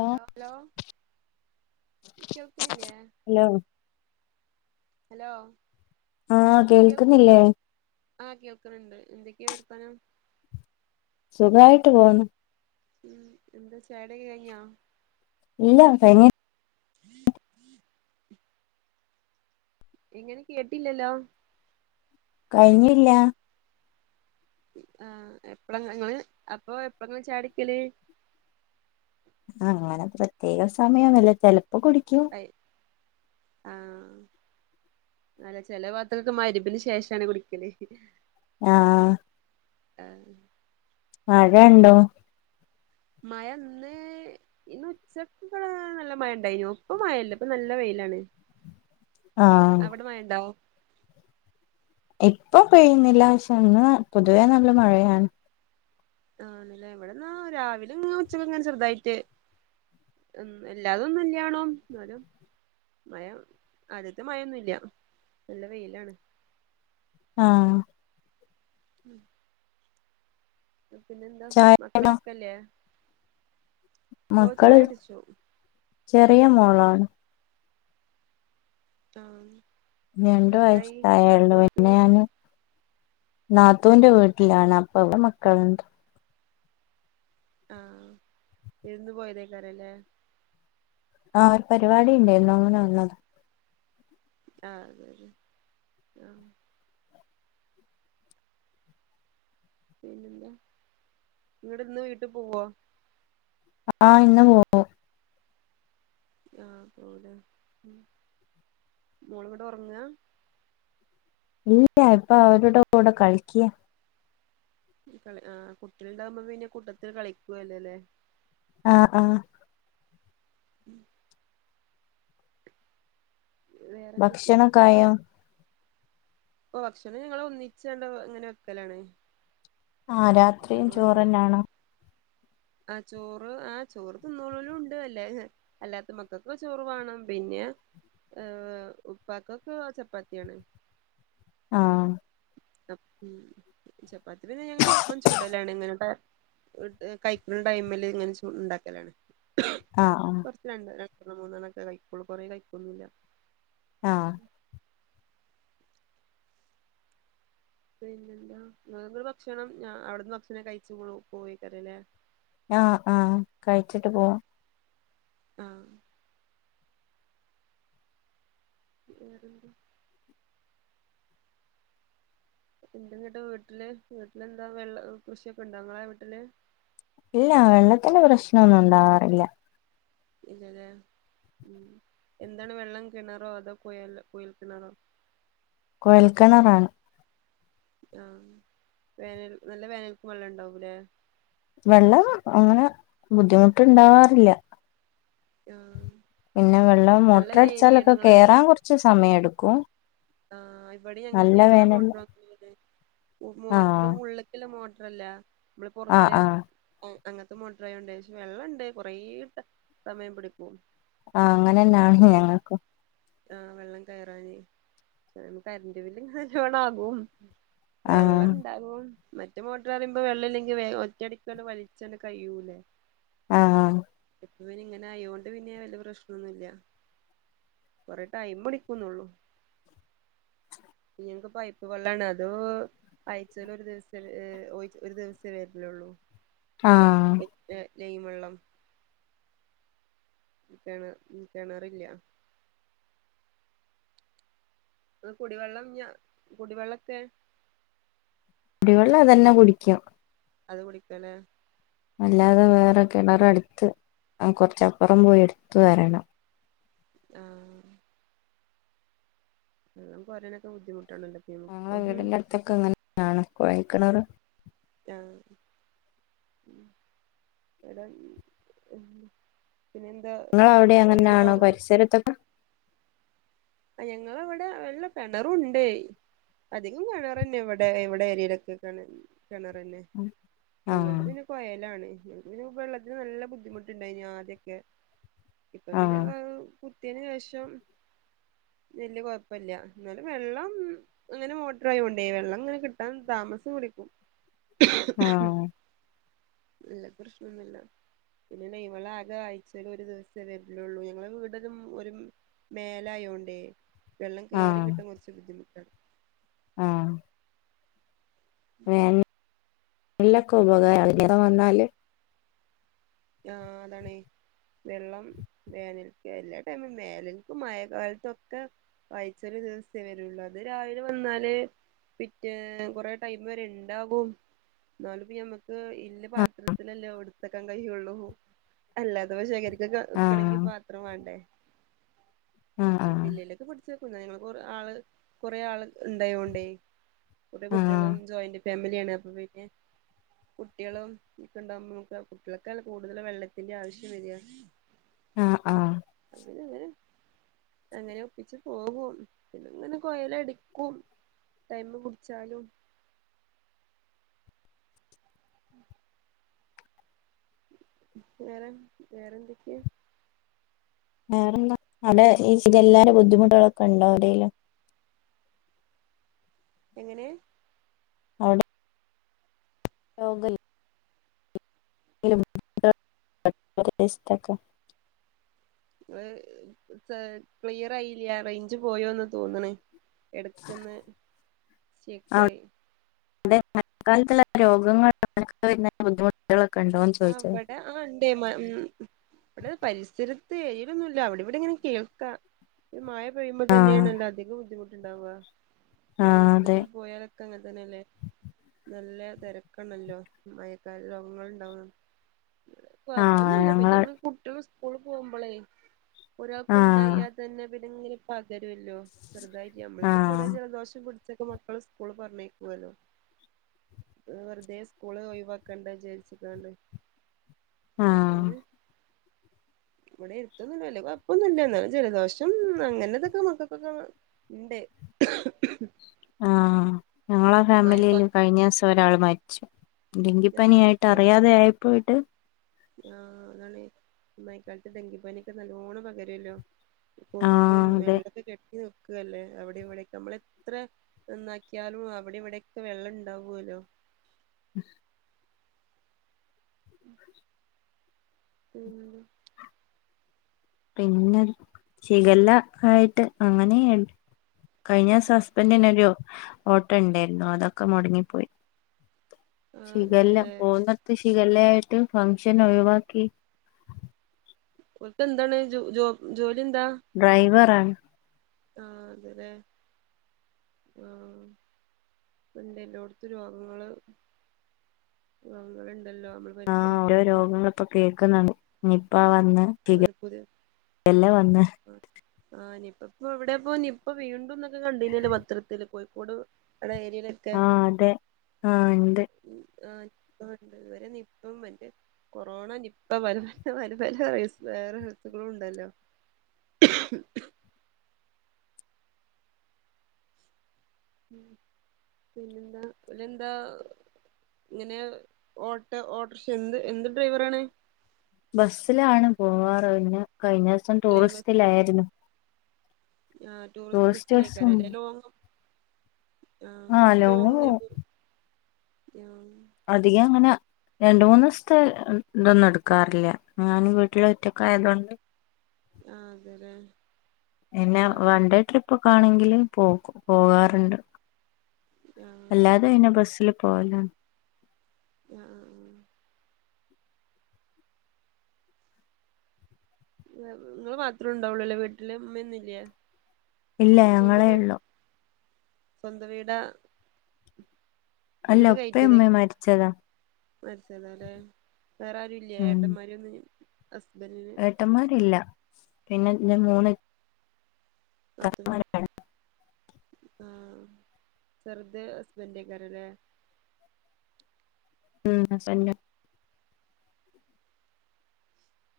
Hala hello കേൾക്കണില്ലേ hello hello ആഹ കേൾ കേൾക്കുന്നില്ലേ കീർത്തനം സുഖായിട്ട് പൊന്ന് ഉം എന്താ ചായിടിയോക്കെ കഴിഞ്ഞോ ഇല്ല കഴിഞ്ഞില്ലാ [unintelligible] ഇങ്ങനെ കേട്ടില്ലല്ലോ കഴിഞ്ഞില്ല ആഹ എപ്പഴാ ഞങ്ങള് അപ്പൊ എപ്പഴാ നിങ്ങള് ചായുടിക്കല് അങ്ങനെ പ്രത്യേക സമയംന്നില്ല ചിലപ്പോ അയ് ആഹ അല്ല ചെല ഭാഗത്തൊക്കെ മരപ്പിന് ശേഷാണ് കുടിക്കല് ആഹ ഉഹ [unintelligible] മഴ ഉണ്ടോ മഴ ഇന്ന് ഉച്ചക്ക് നല്ല മഴ ഇണ്ടായിന ഇപ്പം മഴയില്ല ഇപ്പൊ നല്ല വെയിലാണ് ആഹ് അവിടെ മഴ ഉണ്ടോ ഇപ്പൊ പെയ്യുന്നില്ല പക്ഷെ ഇന്ന് പൊതുവേ നല്ല മഴയാണ് ആണല്ലേ എവിടെന്നാ രാവിലെ ഉച്ചക്ക് എങ്ങനെ ചെറുതായിട്ട് എല്ലാതൊന്നും ഇല്ലണോ എന്നാലും മഴ ആദ്യത്തെ മഴയൊന്നും ഇല്ല നല്ല വെയിലാണ് ആഹ ഉം പിന്നെന്താ ചായ മക്കളൊക്കെല്ലേ ഓ മക്കള് ചായ കുടിച്ചു ചെറിയ മോളാണ് ആഹ രണ്ടു വയസത്തായേള്ളു മോൾക്ക് എന്നെയാണ് നാത്തൂന്റെ വീട്ടിലാണ് അപ്പൊ ഇവിടെ മക്കളുണ്ട് ആഹ ഇരുന്ന് പോയതേക്കറല്ലേ ആഹ ഒരു പരിപാടി ഉണ്ടായിരുന്നു അങ്ങനെ വന്നതാ ആ പിന്നെ നിങ്ങടെ ഇന്ന് വീട്ടിൽ പോവും ആഹ ഇന്ന് പോവും. [unintelligible] മോളഇവിടെ ഉറങ്ങ? ഇല്ല ഇപ്പൊ അവരുടെ കൂടെ കളിക്കാ. ആ കുട്ട ഉണ്ടാകുമ്പോ പിന്നെ കൂട്ടത്തിൽ കളിക്കുവല്ലോ അല്ലെ? ആഹ ആഹ. ഉം [unintelligible] വേറെന്തൊക്കെയാ ഭക്ഷണക്കായോ? ഓ ഭക്ഷണം ഞങ്ങള് ഒന്നിച്ചു ഇങ്ങനെ വെക്കലാണേ. ആഹ രാത്രിയും ചോറ് തന്നെ ആണോ? ആ ചോറ് ആ ചോറ് തിന്നളലും ഉണ്ട് അല്ലേ അല്ലാത്ത മക്കൾക്ക് ചോറ് വേണം. പിന്നെ ഉപ്പാക്കൊക്കെ ചപ്പാത്തിയാണ്. ആഹ. ചപ്പാത്തി പിന്നെ ഞങ്ങ അപ്പം ചൂടലാണ് ഇങ്ങനെ കഴിക്കുന്ന ടൈമില് ഇങ്ങനെ ഉണ്ടാക്കലാണ്. [unintelligible] ആഹ് മൂന്നണൊക്കെ കഴിക്കൊള്ളു കുറേ കഴിക്കൊന്നുല്ല. ആഹ. പിന്നെന്താ, നിങ്ങള് ഭക്ഷണം അവിടുന്ന് ഭക്ഷണം കഴിച്ചു ഇങ്ങള് പോവയ്ക്കാരല്ലേ? ആഹ ആഹ കഴിച്ചിട്ട് പോവും. ആഹ. വേറെൻത് [unintelligible] നിങ്ങടെ വീട്ടില് എന്താ വല്ല കൃഷിയൊക്കെ ഉണ്ടോ നിങ്ങടെ വീട്ടില്? ഇല്ല വെള്ളത്തിന്റെ പ്രശ്നമൊന്നും ഉണ്ടാകാറില്ല. ഇല്ലല്ലേ? ഉം. എന്താണ് വെള്ളം കിണറോ അതോ കുയ കുയൽ കിണറോ? കോഴൽക്കണറാണ്. ആഹ വേനൽ നല്ല വേനൽക്കും വെള്ളം ഉണ്ടാവുല്ലേ? വെള്ളം അങ്ങനെ ബുദ്ധിമുട്ട് ഉണ്ടാവാറില്ല. ആ. പിന്നെ വെള്ളം മോട്ടർ അടിച്ചാലൊക്കെ കേറാൻ കുറച്ച് സമയം എടു ക്കോ ആ ഇവിടെ ഞങ്ങ ഞങ്ങള മോട്ടർ വെക്കുന്നത്. ആഹ് മോട്ടറ് ഉള്ള്ക്കില്ല മോട്ട അല്ല. നമ്മള് ആഹ് പുറത്തെ ആഹ് ഉം. അങ്ങനത്തെ മോട്ടറായോണ്ട് പക്ഷെ വെള്ളണ്ട് കൊറേ ഇട്ട സമയം പിടിക്കും. ആ അങ്ങനെന്നാണ് ഞങ്ങൾക്കും. ആ വെള്ളം കയറാനേ കറന്റ് ബില്ലും നല്ലവോണം ആകും. ആഹ് വെള്ളം ഇണ്ടാകും. മറ്റേ മോട്ടർ ആകുമ്പോ വെള്ളമില്ലെങ്കിൽ ഒറ്റയടിക്ക് വലിച്ചെടുക്കാർ കഴിയൂലേ? ആ ആ. ഇവനിങ്ങനായോണ്ട് പിന്നെ വല്യയ പ്രശ്നൊന്നുല്ല. കുറെ ടൈം പിടിക്കുന്നൊള്ളു. ഞങ്ങക്ക് പൈപ്പ് വെള്ളാണ്, അതോ ആഴ്ചയിൽ ഒരു ദിവസ ഒരു ദിവസേ വരിനൊള്ളൂ. ആഹ് നെയ്യ് വെള്ളം കെണ് കെണറില്ല ഇങ്ങ [unintelligible] കുടിവെള്ളം ഞ കുടിവെള്ളക്ക കുടിവെള്ളം അതന്നെ കുടിക്ക അത് കുടിക്കലെ അല്ലാതെ വേറെ കിണറടു ത് അ കൊറച്ചപ്പുറം പോയി എടുത്തു വരണം ആഹ് വെള്ളം കുറണാക്കെദ്ധിുട്ട് ങ്ങളെ വീടിന്റെ അടുത്തൊക്കെ എങ്ങനൊണ് [unintelligible] കെണറ് ആ ഉ എടാ [unintelligible] ഇങ്ങളവിടി അങ്ങനെന്നാണോ പരിസരത്തൊക്കെ ഞങ്ങള വെടെ [unintelligible] ള്ള കിണറുണ്ടേ അധികം കെണറ്ന്നെ ഇവിടെ ഇവിടെ ഏരിയിലൊക്കെ കിണ കിണർ അല്ലേ ഞങ്ങൾത് ആഹ് പിന്നെ കൊയലാണ് ഇ [unintelligible] വെള്ളത്തിന് നല്ല ബുദ്ധിമുട്ടുണ്ടായിന് ആദ്യൊക്കെ ഇപ്പൊ പിന്നെ ആഹ് കഹ് കുത്ത്യേന് ശേഷം വല്ല്യ കൊഴപ്പില്ല എന്നാലും വെള്ളം അങ്ങനെ മോട്ടർ ആയോണ്ടേ വെള്ളം ഇങ്ങനെ കിട്ടാൻ താമസം പിടിക്കും ആഹ് അല്ല പ്രശ്നൊന്നുല്ല പിന്നെ ലൈൻവളാകെ [unintelligible] ആഴ്ച്ചേല് ഒരു ദിവസേ വര് ലൊള്ളൂ ഞങ്ങള വീട [unintelligible] ഒരു മേല് ല്ലായോണ്ട് [unintelligible] വെള്ളം കേറി ആഹ് കിട്ടും കൊറ്ച്ച് ബുദ്ധിമുട്ട് ആഹ് വെൻ എല്ലൊക്ക ഉപകാര [unintelligible] വന്നാല് ആഹ് അതാണെ വെളളം വേനൽക്ക് വേനൽക്ക മയകാലതും ഒക്കെ ആഴ്ചേൽ ഒരു ദിവസേ വരുള്ളൂ അത് രാവിലെ വന്നാല് പിറ്റേ കുറേ ടൈം വരെ ഇണ്ടാകും നാലും പ്പനമ്മക്ക് ഇല്ല പാത്രത്തിലല്ലേ എട്ത്തെക്കാൻ കയ്യൂ ള്ളു അഉ അല്ലാത ശേഖരിക്ക ഇത് വിക്കണമെങ്കി ആഹ് പാത്രം വേണ്ടേ ആഹ് പി ആഹ് പില്ല്യലൊക്കെ പൊ [unintelligible] കൊറേ ആള് കൊറെേ ആൾ ഇണ്ടായോണ്ടേ ഒട [unintelligible] ആഹ് കുട്ട്യേളും ജോയിന്റ് ഫാമിലിയാണ് അപ്പൊ പിന്നെ കുട്ട്യേളും ഒക്കെ ഉണ്ടാകുമ്പോ മ്മക് കുട്ടി ളെ ക്കൽ [unintelligible] കൂടുതലു വെള്ളത്തിന്റെ ആവശ്യം വര ആഹ് ആഹ് അങ്ങനെ അങ്ങനെ ഒപ്പിച്ച് പോകും പിന്നങ്ങനെ കൊയല ടിക്കും ടൈമ് പുട്ച്ചാലും വേറെ വേറെന്തൊക്കെയ വേറെന്താഅവിടെ ഇത് എല്ലാരും ബുദ്ധിമുട്ടുകളൊക്കെ ഉണ്ടോഔടേലും [unintelligible] എങ്ങനെ ആണ് ലോഗൽ [unintelligible] ക്ലിയർ ആയില്ല റേഞ്ച് പോയോന്ന് തോന്ന്ണ് എടക്കൊന്ന് സ്റ്റക്കായി വ്ടെ മഴക്കാലത്തുള്ള രോഗങ്ങൾ [unintelligible] ഉണ്ടോന്ന് ആ ചോദിച്ചത് വ്ടെ ആ ഉണ്ടേ മ് ഇവിടെ പരിസരം പേരൊന്നുമില്ല ഇല്ല അവിടെ ഇവിടെ ഇങ്ങനെ കേൾക്കാം ഒരു മഴ പെയ്യുമ്പോ ആഹ് തന്നേയാണല്ലോ അധികം ബുദ്ധിമുട്ട് ഇണ്ടാവൃ നമ്മളീ ആഹ് അതെ ഹോസ്പിറ്റലി പോയാലൊക്കെ അങ്ങനെ തന്നെയല്ലേ നല്ല തെരക്കണല്ലോ മയക്കാല രോഗങ്ങള് ഇണ്ടാവും ആഹ് കൊഴപ്പൊന്നും ഇല്ല ഞങ്ങള പിന്നെ നമ്മള് കുട്ടികള് സ്കൂളിപോകുമ്പളേ ഒരാക്ക് ഇണ്ടായി ആഹ് അതന്നെ പി ഇങ്ങനെ പകരുവല്ലോ ചെുതായിട്ട് ഞമ്മളിപ്പോ ആഹ് ചെറിയ ജലദോശം പിടി ഉച്ചക്ക് മക്കള് സ്കൂളിൽ പറഞ്ഞയക്കണമല്ലോ വെറുതെ സ്കൂള് ഒഴിവാക്കണ്ട വിചാരിച്ചാണ് ആഹ് ഇതെപ്പങ്ങനെ ഇവിടെ എടുത്തൊന്നും വല്ലകൊയപ്പൊന്നല്ലൃന്ന് ജലദോഷം അങ്ങനെതൊക്കെ മക്കക്കൊക്കെ ഉണ്ട് ആ ഞങ്ങളെ മഴ ഫാമിലിയിയില് കഴിഞ്ഞീസം ഒരാൾ മരി ച്ചു ഡെങ്കിപ്പനിയായിട്ട് അറിയാതെ ആയിപ്പോയിട്ട് ആ അതാണ് മയക്കാലത്ത് ഡെങ്കിപനിക്കെ നല്ലോണം പകരോല്ലോ കൊതുകും ആഹ് അതെ വെള്ളക്കെകെട്ടി നോക്കുവല്ലേ അവിടെ ഇവിടെക്കെ നമ്മള എത്ര നന്നാക്കിയാലും അവിടെ ഇവിടെക്കെ വെള്ളം ഇണ്ടാവല്ലോ [inaudible] [inaudible] ഉം പിന്നെ ചിഗല്ല ആയിട്ട് അങ്ങനെയായി കഴിഞ്ഞിസം സസ്പെൻഡിനരു ഓട്ടം ഉണ്ടായിരുന്നു അതൊക്കെ മൊടങ്ങിപ്പോയി ആഹ് ഷിഗല്ല അതെല്ലേ പോന്നടുത്ത് ഷിഗല്ലായിട്ട് ഫംഗ്ഷൻ ഒഴിവാക്കി ഓൽക് എന്താണ് ജോ ജോലി ഡ്രൈവറാ [inaudible] ആ അത് ലേ ആ ഇപ്പണ്ട് എല്ലോട്തും രോഗങ്ങള് രോഗങ്ങളുൻ ആഹ് ഓരോ രോഗങ്ങള് ഇപ്പൊ കേൾക്കുന്ന്ണ്ട് നിപ്പ നിപ്പ വന്ന് ഏതാനും പുതിയ ഷിഗല്ല വന്ന് എവിടെ പോ നിപ്പ വീണ്ടും ക്കെ കണ്ടീന്യല്ലോ പത്രത്തിൽ കോഴി കോട് ഇവിടെ ഏരിയിലൊക്കെ ആഹ് അതെ ആഹ് ഇണ്ട് ആ ണ്ട് ഇതുവരെ നിപ്പം മറ്റേ കൊറോണ നിപ്പ പ്പലല പല പല വേറെ ഹത്ത്കളും ഉണ്ടല്ലോ പിന്നെന്താ ഓലെന്താ ഇങ്ങനെ ഓട്ടോ ഓട്ടർഷൻ്റെ എന്ത് എന്ത് ഡ്രൈവറാണ് ബസ്സിലാണ് പോവാർ പിന്നെ കഴിഞ്ഞ ദിസം ടൂറിസ്റ്റിലായിരുന്നു ആ ടൂറിസ്റ്റ് ബസ്സിലേക്കാരല്ലേ ലോങ്ങും ആ ലോങ് ങ്ങനെ പോവും ആഹ് അധികം അങ്ങനെ രണ്ട് മൂന്ന് ദിവസത്തെ ഇതൊന്നും എടുക്കാറില്ല ഞാൻ വീട്ടിൽ ഒറ്റക്കായതൊണ്ട് ആ അതെലെ എന്നെ വൺഡേ ട്രിപ്പ് ഒ ക്കാണെങ്കില് പോകും പോകാറ്ണ്ട് ആഹ് അല്ലാതെ പിന്നെ ബസില് പോവലാണ് അഅ ആഹ് നിങ്ങള് മാത്രം ഉണ്ടാവുള്ളൂല്ലേ വീട്ടിൽ ഇമ്മ്യന്നുല്ലേ ഇല്ല ഞങ്ങളേ ഉള്ളൂ സ്വന്തം വീടാ അല്ല വീട് ഉപ്പയും കയറ്റിയതെ ഉമ്മയും മരിച്ചതാ മരിച്ചതാല്ലെ വേറെ ആരും ഇല്ലേഏട്ടന്മാര ഒന്നും ഏട്ടമാര് ഇല്ല പിന്നെ ഇല്ലെ മൂന്ന് അതും ഇത്താത്തമാരാണ് ആഹ് ചെറുത് ഹസ്ബൻന്റെക്കാരല്ലേ ഉം തന്നെ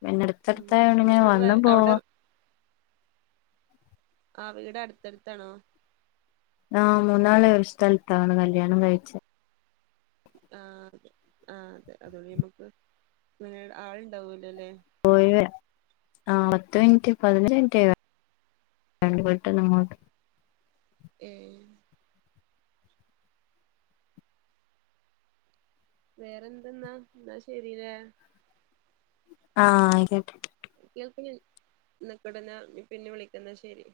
പിന്നെ ഉം അടുത്തടുത്തായോണ്ടിങ്ങനെ അവിടെ വന്നും അവിടെ പോവാ ആ വീട് അടുത്തടുത്താണോ ആഹ മൂന്നാളെ ഒരു സ്ഥലത്താണ് കല്യാണം കഴിച്ച് ആ അതെ ആ അതെ അതോടെ നമ്മുക്ക് ഇങ്ങനെ ആളുണ്ടാവൂല്ലോല്ലെ പോയി ആ പത്ത് മിനിറ്റ് പതിനഞ്ച് മിനിറ്റ് വീട്ടീന്ന് അങ്ങോട്ട് എഏ വേറെന്തെന്നാ എന്നാ ശരില്ലേ ആഹ ആയിക്കോട്ടെ ചിലപ്പോ ഞാൻ നിക്കടുന്ന പിന്നെ വിളിക്കുന്ന ശെരി